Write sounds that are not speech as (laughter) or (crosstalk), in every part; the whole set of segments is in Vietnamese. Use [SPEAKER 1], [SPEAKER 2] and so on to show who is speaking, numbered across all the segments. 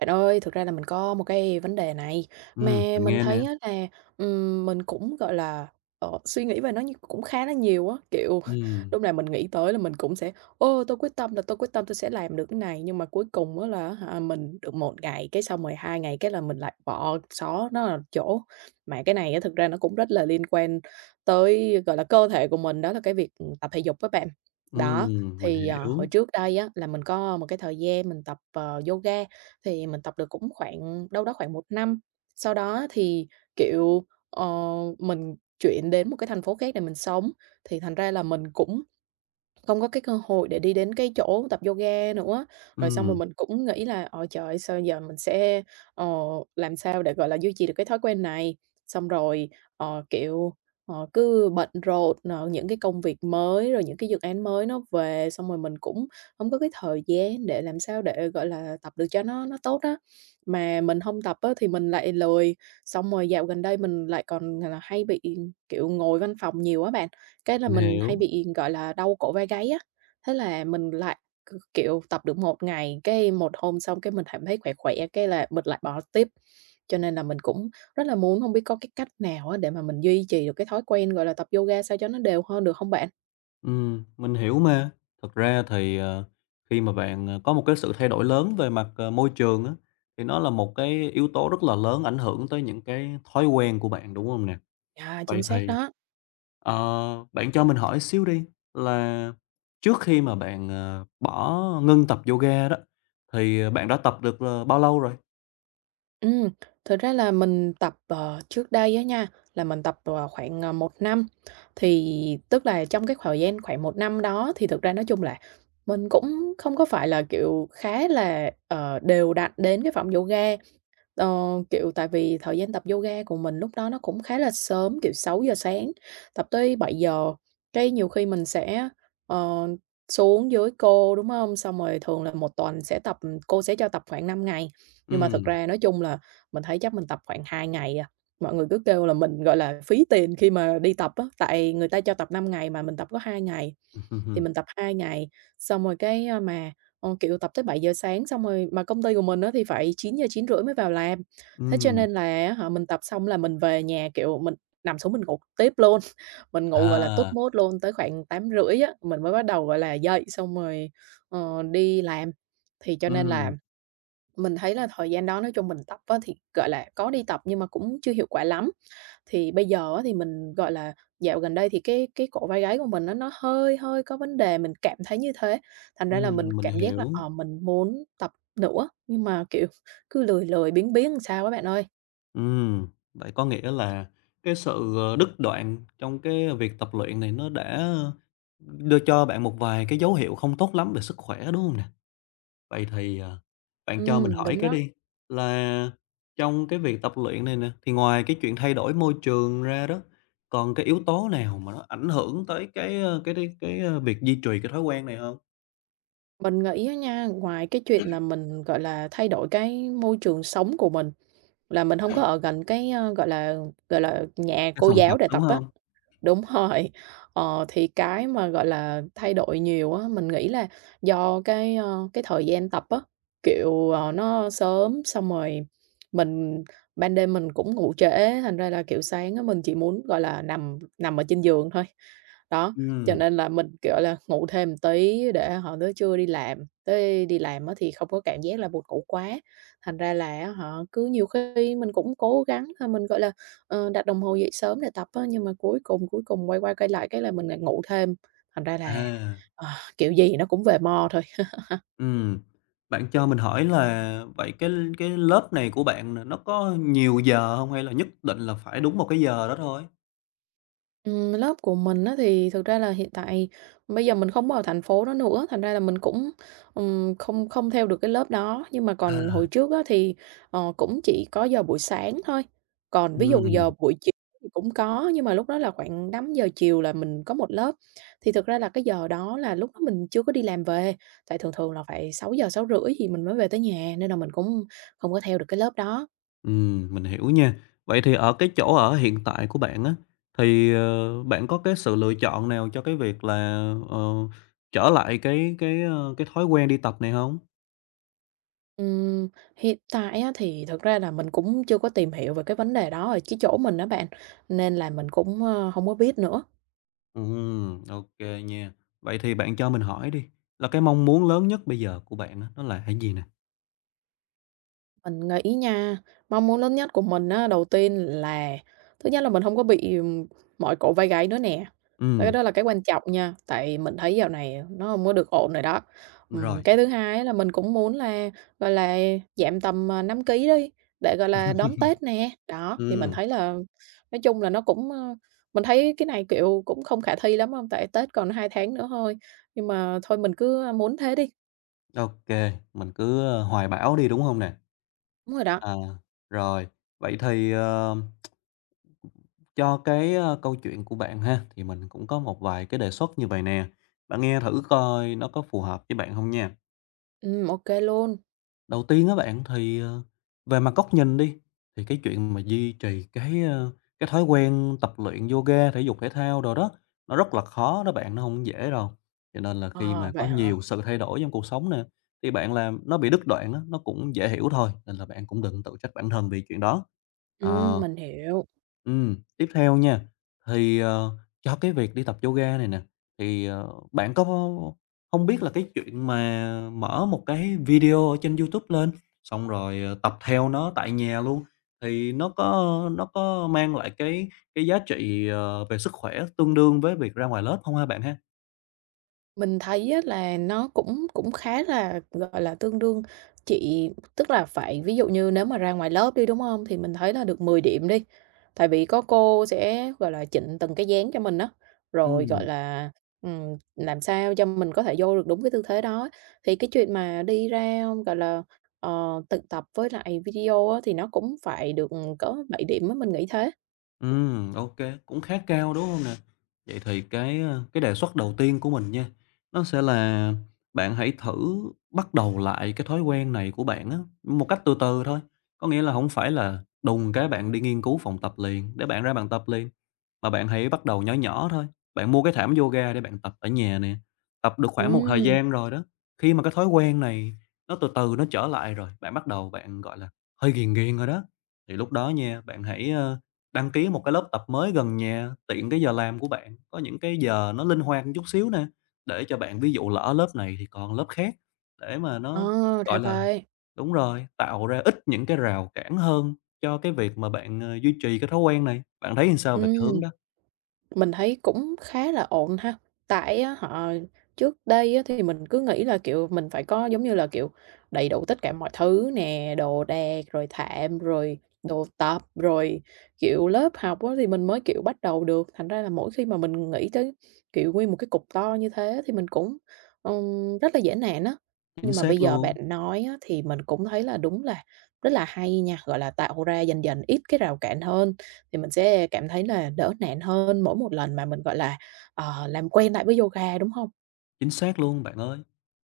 [SPEAKER 1] Bạn ơi, thực ra là mình có một cái vấn đề này, mà
[SPEAKER 2] Mình
[SPEAKER 1] mình
[SPEAKER 2] nghe nè.
[SPEAKER 1] thấy á là, mình cũng, gọi là, suy nghĩ về nó nhưng cũng khá là nhiều á. Kiểu, (laughs)
[SPEAKER 2] Ừm,
[SPEAKER 1] lúc nào mình nghĩ tới là mình cũng sẽ "Ô, tôi quyết tâm tôi sẽ làm được cái này." Nhưng mà cuối cùng á là hả, mình được một ngày, cái xong rồi 2 ngày cái là mình lại bỏ xó nó là chỗ. Mà cái này á thực ra nó cũng rất là liên quan tới, gọi là, cơ thể của mình, đó là cái việc, tập thể dục với bạn. Đó,
[SPEAKER 2] mình
[SPEAKER 1] thì, hồi
[SPEAKER 2] hiểu,
[SPEAKER 1] trước đây á là mình có một cái thời gian mình tập, yoga. Thì mình tập được cũng khoảng đâu đó khoảng một năm. Sau đó thì, kiểu, mình chuyển đến một cái thành phố khác để mình sống, thì thành ra là mình cũng không có cái cơ hội để đi đến cái chỗ tập yoga nữa. Rồi xong
[SPEAKER 2] ừm,
[SPEAKER 1] rồi mình cũng nghĩ là "Ôi trời! Sao giờ mình sẽ, ờ, làm sao để, gọi là, duy trì được cái thói quen này?" Xong rồi, kiểu, cứ bận rộn, những cái công việc mới, rồi những cái dự án mới nó về, xong rồi mình cũng không có cái thời gian để làm sao để, gọi là, tập được cho nó tốt á. Mà mình không tập á thì mình lại lười, xong rồi dạo gần đây mình lại còn, là, hay bị, kiểu, ngồi văn phòng nhiều á bạn. Cái là
[SPEAKER 2] mình
[SPEAKER 1] mình hay
[SPEAKER 2] hiểu,
[SPEAKER 1] bị, gọi là, đau cổ vai gáy á, thế là mình lại, kiểu, tập được một ngày, cái một hôm xong cái mình cảm thấy khỏe khỏe, cái là mình lại bỏ tiếp. Cho nên là mình cũng rất là muốn hông biết có cái cách nào á để mà mình duy trì được cái thói quen, gọi là, tập yoga sao cho nó đều hơn được hông bạn?
[SPEAKER 2] ừm, Mình hiểu mà. Thật ra thì, khi mà bạn, có một cái sự thay đổi lớn về mặt, môi trường á, thì nó là một cái yếu tố rất là lớn ảnh hưởng tới những cái thói quen của bạn, đúng hông nè?
[SPEAKER 1] Yeah,
[SPEAKER 2] Vậy
[SPEAKER 1] chính xác
[SPEAKER 2] thì,
[SPEAKER 1] đó.
[SPEAKER 2] ờ, bạn cho mình hỏi xíu đi là trước khi mà bạn, ngưng tập yoga đó, thì, bạn đã tập được, bao lâu rồi?
[SPEAKER 1] Ừ, thực ra là mình tập, trước đây á nha, là mình tập, khoảng, 1 năm. Thì tức là trong cái thời gian khoảng một năm đó thì thực ra nói chung là mình cũng không có phải là, kiểu, khá là, đều đặn đến cái phòng yoga. Ờ, kiểu, tại vì thời gian tập yoga của mình lúc đó nó cũng khá là sớm, kiểu, sáu giờ sáng, tập tới bảy giờ cái nhiều khi mình sẽ, ờ, xuống dưới cô, đúng không? Xong rồi thường là một tuần sẽ tập cô sẽ cho tập khoảng 5 ngày, nhưng mà thực
[SPEAKER 2] Ừm,
[SPEAKER 1] ra nói chung là mình thấy chắc mình tập khoảng 2 ngày à. Mọi người cứ kêu là mình, gọi là, phí tiền khi mà đi tập á, tại người ta cho tập 5 ngày mà mình tập có 2 ngày,
[SPEAKER 2] (laughs) ừm,
[SPEAKER 1] thì
[SPEAKER 2] ừm,
[SPEAKER 1] mình tập 2 ngày, xong rồi cái, mà kiểu, tập tới bảy giờ sáng xong rồi mà công ty của mình á thì phải chín giờ chín rưỡi mới vào làm. Thế cho
[SPEAKER 2] ừm,
[SPEAKER 1] nên là á hả, mình tập xong là mình về nhà, kiểu, mình nằm xuống mình ngủ tiếp luôn, (laughs) mình ngủ, gọi là, tốt
[SPEAKER 2] à,
[SPEAKER 1] mốt luôn, tới khoảng tám rưỡi á, mình mới bắt đầu, gọi là, dậy xong rồi, đi làm. Thì cho nên là
[SPEAKER 2] ừm.
[SPEAKER 1] mình thấy là thời gian đó nói chung mình tập á thì, gọi là, có đi tập nhưng mà cũng chưa hiệu quả lắm. Thì bây giờ á thì mình, gọi là, dạo gần đây thì cái cổ vai gáy của mình á, nó hơi hơi có vấn đề, mình cảm thấy như thế. Thành ra là mình
[SPEAKER 2] Mình
[SPEAKER 1] cảm giác là,
[SPEAKER 2] hiểu.
[SPEAKER 1] mình muốn tập nữa, nhưng mà, kiểu, cứ lười lười biếng biếng làm sao á bạn ơi.
[SPEAKER 2] Ừm, vậy có nghĩa là cái sự, đứt đoạn trong cái việc tập luyện này nó đã đưa cho bạn một vài cái dấu hiệu không tốt lắm về sức khỏe, đúng không nè? Vậy thì, bạn cho mình hỏi
[SPEAKER 1] Đúng
[SPEAKER 2] cái
[SPEAKER 1] đó.
[SPEAKER 2] đi, là trong cái việc tập luyện này nè, thì ngoài cái chuyện thay đổi môi trường ra đó, còn cái yếu tố nào mà nó ảnh hưởng tới cái, cái việc duy trì cái thói quen này không?
[SPEAKER 1] Mình nghĩ á nha, ngoài cái chuyện là mình, gọi là, thay đổi cái môi trường sống của mình, là mình hông có ở gần cái, gọi là, nhà
[SPEAKER 2] Cái
[SPEAKER 1] cô
[SPEAKER 2] phòng tập,
[SPEAKER 1] giáo để
[SPEAKER 2] đúng
[SPEAKER 1] tập á.
[SPEAKER 2] không?
[SPEAKER 1] Đúng (laughs) rồi, thì cái mà, gọi là, thay đổi nhiều á, mình nghĩ là do cái, cái thời gian tập á, kiểu, nó sớm xong rồi mình ban đêm mình cũng ngủ trễ, thành ra là, kiểu, sáng á mình chỉ muốn, gọi là, nằm nằm ở trên giường thôi. Đó. Cho
[SPEAKER 2] Ừm,
[SPEAKER 1] nên là mình, kiểu là, ngủ thêm một tí để họ tới trưa đi làm, tới đi làm á thì không có cảm giác là buồn ngủ quá. Thành ra là á hả, cứ nhiều khi mình cũng cố gắng thôi mình, gọi là, đặt đồng hồ dậy sớm để tập á, nhưng mà cuối cùng quay qua quay lại cái là mình lại ngủ thêm. Thành ra là,
[SPEAKER 2] à.
[SPEAKER 1] ờ, kiểu gì nó cũng về mo thôi.
[SPEAKER 2] Ừm, bạn cho mình hỏi là vậy cái lớp này của bạn nè, nó có nhiều giờ không hay là nhất định là phải đúng một cái giờ đó thôi?
[SPEAKER 1] Lớp của mình á thì thực ra là hiện tại bây giờ mình không ở thành phố đó nữa, thành ra là mình cũng, không không theo được cái lớp đó. Nhưng mà còn
[SPEAKER 2] À,
[SPEAKER 1] hồi trước á thì, cũng chỉ có giờ buổi sáng thôi, còn ví dụ giờ
[SPEAKER 2] ừm,
[SPEAKER 1] buổi chiều thì cũng có, nhưng mà lúc đó là khoảng năm giờ chiều là mình có một lớp. Thì thực ra là cái giờ đó là lúc đó mình chưa có đi làm về, tại thường thường là phải sáu giờ sáu rưỡi thì mình mới về tới nhà, nên là mình cũng không có theo được cái lớp đó.
[SPEAKER 2] mình hiểu nha. Vậy thì ở cái chỗ ở hiện tại của bạn á, thì, bạn có cái sự lựa chọn nào cho cái việc là, ờ, trở lại cái, cái thói quen đi tập này không?
[SPEAKER 1] Ừm, hiện tại á thì thật ra là mình cũng chưa có tìm hiểu về cái vấn đề đó ở cái chỗ mình đó bạn, nên là mình cũng, hông có biết nữa.
[SPEAKER 2] Ô nha. Vậy thì bạn cho mình hỏi đi, là cái mong muốn lớn nhất bây giờ của bạn á, nó là cái gì nè?
[SPEAKER 1] Mình nghĩ nha, mong muốn lớn nhất của mình á, đầu tiên là thứ nhất là mình không có bị, mỏi cổ vai gáy nữa nè, và cái
[SPEAKER 2] Ừm,
[SPEAKER 1] đó là cái quan trọng nha, tại mình thấy dạo này nó không có được ổn rồi đó.
[SPEAKER 2] rồi,
[SPEAKER 1] Cái thứ hai á là mình cũng muốn là, gọi là, giảm tầm, 5 ký đi, để, gọi là, đón Tết nè. Đó, thì mình
[SPEAKER 2] ừm.
[SPEAKER 1] thấy là nói chung là nó cũng, mình thấy cái này, kiểu, cũng không khả thi lắm không? Tại Tết còn 2 tháng nữa thôi, nhưng mà thôi mình cứ muốn thế đi.
[SPEAKER 2] OK, mình cứ, hoài bão đi, đúng không nè?
[SPEAKER 1] Đúng rồi đó,
[SPEAKER 2] À, rồi, vậy thì, cho cái, câu chuyện của bạn ha, thì mình cũng có một vài cái đề xuất như vậy nè, bạn nghe thử coi nó có phù hợp với bạn không nha.
[SPEAKER 1] ô luôn.
[SPEAKER 2] Đầu tiên á bạn thì, về mặt góc nhìn đi, thì cái chuyện mà duy trì cái, cái thói quen tập luyện yoga, thể dục thể thao đồ đó, nó rất là khó đó bạn, nó không dễ đâu. Cho nên là khi
[SPEAKER 1] Ờ,
[SPEAKER 2] mà có
[SPEAKER 1] vậy hả?
[SPEAKER 2] nhiều sự thay đổi trong cuộc sống nè, thì bạn làm nó bị đứt đoạn á, nó cũng dễ hiểu thôi, nên là bạn cũng đừng tự trách bản thân vì chuyện đó. Ờ.
[SPEAKER 1] Mình hiểu.
[SPEAKER 2] Tiếp theo nha, thì, cho cái việc đi tập yoga này nè, thì, bạn có không biết là cái chuyện mà mở một cái video ở trên YouTube lên, xong rồi, tập theo nó tại nhà luôn, thì nó có mang lại cái giá trị, về sức khỏe tương đương với việc ra ngoài lớp không ha bạn ha?
[SPEAKER 1] Mình thấy á là nó cũng cũng khá là, gọi là, tương đương chị tức là phải ví dụ như nếu mà ra ngoài lớp đi, đúng không? Thì mình thấy là được 10 điểm đi, tại vì có cô sẽ, gọi là, chỉnh từng cái dáng cho mình đó rồi, gọi
[SPEAKER 2] Ừm,
[SPEAKER 1] là, làm sao cho mình có thể vô được đúng cái tư thế đó. Thì cái chuyện mà đi ra, gọi là, thực tập với lại video á, thì nó cũng phải được có 7 điểm á, mình nghĩ thế.
[SPEAKER 2] ok cũng khá cao, đúng không nè? Vậy thì cái, cái đề xuất đầu tiên của mình nha, nó sẽ là bạn hãy thử bắt đầu lại cái thói quen này của bạn á, một cách từ từ thôi. Có nghĩa là không phải là đùng cái bạn đi nghiên cứu phòng tập liền, để bạn ra bàn tập liền. Mà bạn hãy bắt đầu nhỏ nhỏ thôi, bạn mua cái thảm yoga để bạn tập ở nhà nè, tập được khoảng một thời
[SPEAKER 1] Ừm,
[SPEAKER 2] gian rồi đó, khi mà cái thói quen này nó từ từ nó trở lại rồi, bạn bắt đầu bạn, gọi là, hơi ghiền ghiền rồi đó, thì lúc đó nha, bạn hãy, đăng ký một cái lớp tập mới gần nhà, tiện cái giờ làm của bạn, có những cái giờ nó linh hoạt một chút xíu nè, để cho bạn ví dụ lỡ lớp này thì còn lớp khác, để mà nó,
[SPEAKER 1] ờ,
[SPEAKER 2] gọi
[SPEAKER 1] ra
[SPEAKER 2] là
[SPEAKER 1] vậy.
[SPEAKER 2] đúng rồi, tạo ra ít những cái rào cản hơn cho cái việc mà bạn, duy trì cái thói quen này. Bạn thấy sao về cái hướng
[SPEAKER 1] Ừm.
[SPEAKER 2] đó?
[SPEAKER 1] Mình thấy cũng khá là ổn ha, tại á họ trước đây á thì mình cứ nghĩ là, kiểu, mình phải có, giống như là, kiểu, đầy đủ tất cả mọi thứ nè, đồ đạc, rồi thảm, rồi đồ tập, rồi, kiểu, lớp học á thì mình mới, kiểu, bắt đầu được. Thành ra là mỗi khi mà mình nghĩ tới, kiểu, nguyên một cái cục to như thế thì mình cũng, rất là dễ nản á.
[SPEAKER 2] Chính
[SPEAKER 1] Nhưng mà
[SPEAKER 2] xác
[SPEAKER 1] bây giờ
[SPEAKER 2] luôn.
[SPEAKER 1] bạn nói á thì mình cũng thấy là đúng là rất là hay nha, gọi là, tạo ra dần dần ít cái rào cản hơn. Thì mình sẽ cảm thấy là đỡ nản hơn mỗi một lần mà mình, gọi là, làm quen lại với yoga, đúng hông?
[SPEAKER 2] Chính xác luôn bạn ơi.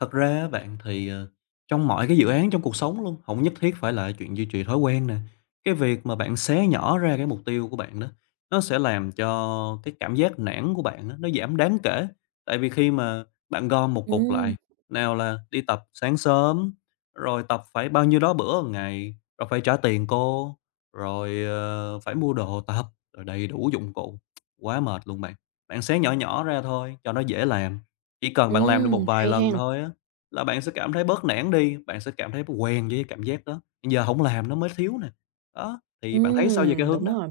[SPEAKER 2] Thật ra á bạn thì, trong mọi cái dự án trong cuộc sống luôn, không nhất thiết phải là chuyện duy trì thói quen nè. Cái việc mà bạn xé nhỏ ra cái mục tiêu của bạn đó, nó sẽ làm cho cái cảm giác nản của bạn á, nó giảm đáng kể. Tại vì khi mà bạn gom một cục
[SPEAKER 1] Ừm,
[SPEAKER 2] lại, nào là đi tập sáng sớm, rồi tập phải bao nhiêu đó bữa một ngày, rồi phải trả tiền cô, rồi, phải mua đồ tập, rồi đầy đủ dụng cụ, quá mệt luôn bạn. Bạn xé nhỏ nhỏ ra thôi cho nó dễ làm, chỉ cần bạn làm được một vài
[SPEAKER 1] hay
[SPEAKER 2] lần
[SPEAKER 1] ha.
[SPEAKER 2] thôi á, là bạn sẽ cảm thấy bớt nản đi, bạn sẽ cảm thấy quen với cái cảm giác đó. Nhưng giờ hổng làm nó mới thiếu nè. Đó, thì bạn thấy sao về cái hướng
[SPEAKER 1] Đúng
[SPEAKER 2] đó?
[SPEAKER 1] rồi,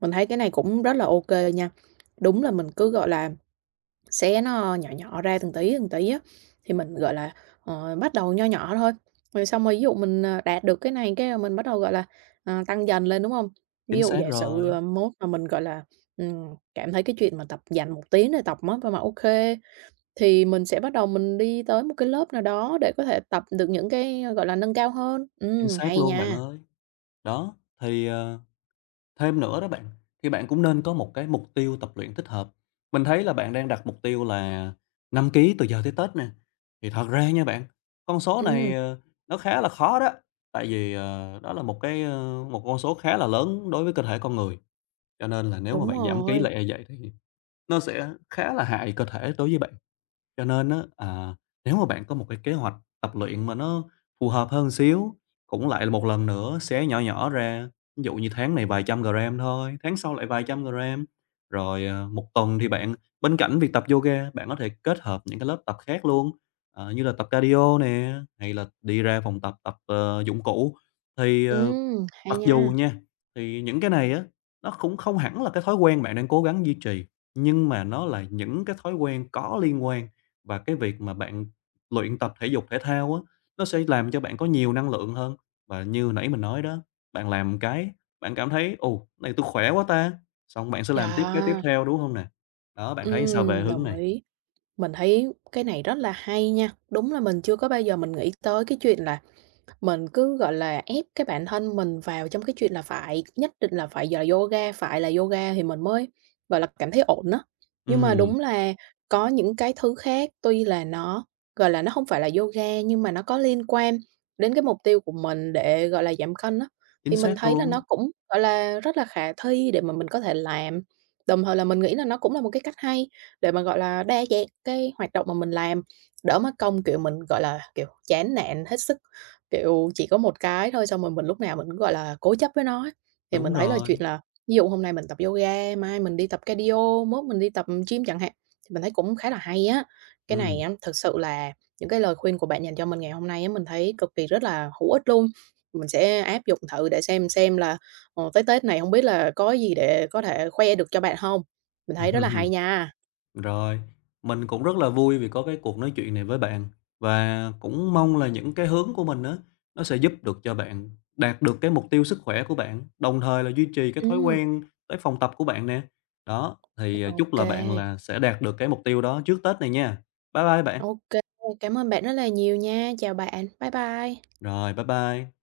[SPEAKER 1] mình thấy cái này cũng rất là ô kê nha. Đúng là mình cứ, gọi là, xé nó nhỏ nhỏ ra từng tí á, thì mình, gọi là, bắt đầu nho nhỏ thôi, rồi xong rồi ví dụ mình, đạt được cái này cái là mình bắt đầu, gọi là, tăng dần lên, đúng hông? Ví
[SPEAKER 2] Chính
[SPEAKER 1] dụ
[SPEAKER 2] xác
[SPEAKER 1] giả sử,
[SPEAKER 2] rồi,
[SPEAKER 1] mốt mà mình, gọi là, cảm thấy cái chuyện mà tập dành một tiếng để tập á, thôi mà ô kê. Thì mình sẽ bắt đầu mình đi tới một cái lớp nào đó để có thể tập được những cái, gọi là, nâng cao hơn.
[SPEAKER 2] chính xác
[SPEAKER 1] Hay
[SPEAKER 2] luôn bạn
[SPEAKER 1] nha.
[SPEAKER 2] ơi. Đó, thì, thêm nữa đó bạn, thì bạn cũng nên có một cái mục tiêu tập luyện thích hợp. Mình thấy là bạn đang đặt mục tiêu là 5 ký từ giờ tới Tết nè, thì thật ra nha bạn, con số này,
[SPEAKER 1] Ừm,
[SPEAKER 2] nó khá là khó đó, tại vì, đó là một cái, một con số khá là lớn đối với cơ thể con người. Cho nên là nếu mà
[SPEAKER 1] đúng
[SPEAKER 2] bạn giảm ký
[SPEAKER 1] rồi.
[SPEAKER 2] lẹ vậy thì nó sẽ khá là hại cơ thể đối với bạn. Cho nên á, à, nếu mà bạn có một cái kế hoạch tập luyện mà nó phù hợp hơn xíu, cũng lại là một lần nữa xé nhỏ nhỏ ra, ví dụ như tháng này vài trăm gram thôi, tháng sau lại vài trăm gram. Rồi, 1 tuần thì bạn bên cạnh việc tập yoga, bạn có thể kết hợp những cái lớp tập khác luôn, như là tập cardio nè, hay là đi ra phòng tập tập, dụng cụ. Thì, ờ.
[SPEAKER 1] Hay
[SPEAKER 2] Mặc dù
[SPEAKER 1] nha.
[SPEAKER 2] nha, thì những cái này á, nó cũng không hẳn là cái thói quen bạn đang cố gắng duy trì, nhưng mà nó là những cái thói quen có liên quan và cái việc mà bạn luyện tập thể dục thể thao á, nó sẽ làm cho bạn có nhiều năng lượng hơn. Và như nãy mình nói đó, bạn làm một cái, bạn cảm thấy "Ồ, cái này tôi khỏe quá ta!" Xong bạn sẽ làm tiếp cái tiếp
[SPEAKER 1] Yeah,
[SPEAKER 2] theo, đúng không nè? Đó, bạn thấy sao về hướng
[SPEAKER 1] đồng
[SPEAKER 2] này?
[SPEAKER 1] ý. Mình thấy cái này rất là hay nha. Đúng là mình chưa có bao giờ mình nghĩ tới cái chuyện là mình cứ, gọi là, ép cái bản thân mình vào trong cái chuyện là phải nhất định là phải giờ yoga, phải là yoga thì mình mới, gọi là, cảm thấy ổn á. Nhưng mà
[SPEAKER 2] Ừm,
[SPEAKER 1] đúng là có những cái thứ khác tuy là nó, gọi là, nó không phải là yoga nhưng mà nó có liên quan đến cái mục tiêu của mình để, gọi là, giảm cân á,
[SPEAKER 2] chính
[SPEAKER 1] thì
[SPEAKER 2] xác
[SPEAKER 1] mình thấy là
[SPEAKER 2] luôn,
[SPEAKER 1] nó cũng, gọi là, rất là khả thi để mà mình có thể làm. Đồng thời là mình nghĩ là nó cũng là một cái cách hay để mà, gọi là, đa dạng cái hoạt động mà mình làm, đỡ mất công, kiểu, mình, gọi là, kiểu, chán nản hết sức. Kiểu, chỉ có một cái thôi, xong rồi mình lúc nào mình cũng, gọi là, cố chấp với nó ấy. Thì
[SPEAKER 2] đúng
[SPEAKER 1] mình thấy là chuyện
[SPEAKER 2] rồi,
[SPEAKER 1] là ví dụ hôm nay mình tập yoga, mai mình đi tập cardio, mốt mình đi tập gym chẳng hạn, thì mình thấy cũng khá là hay á. Cái này
[SPEAKER 2] ừm.
[SPEAKER 1] á, thực sự là những cái lời khuyên của bạn dành cho mình ngày hôm nay á, mình thấy cực kỳ rất là hữu ích luôn. Mình sẽ áp dụng thử để xem là, tới Tết này hông biết là có gì để có thể khoe được cho bạn hông? Mình thấy rất là
[SPEAKER 2] (laughs)
[SPEAKER 1] hay nha.
[SPEAKER 2] Rồi, mình cũng rất là vui vì có cái cuộc nói chuyện này với bạn và cũng mong là những cái hướng của mình á, nó sẽ giúp được cho bạn đạt được cái mục tiêu sức khỏe của bạn, đồng thời là duy trì cái thói
[SPEAKER 1] Ừm,
[SPEAKER 2] quen tới phòng tập của bạn nè. Đó, thì, à,
[SPEAKER 1] ô
[SPEAKER 2] chúc là bạn
[SPEAKER 1] kê,
[SPEAKER 2] là sẽ đạt được cái mục tiêu đó trước Tết này nha. Bye bye bạn.
[SPEAKER 1] ô kê, cám ơn bạn rất là nhiều nha. Chào bạn, bye bye.
[SPEAKER 2] Rồi, bye bye.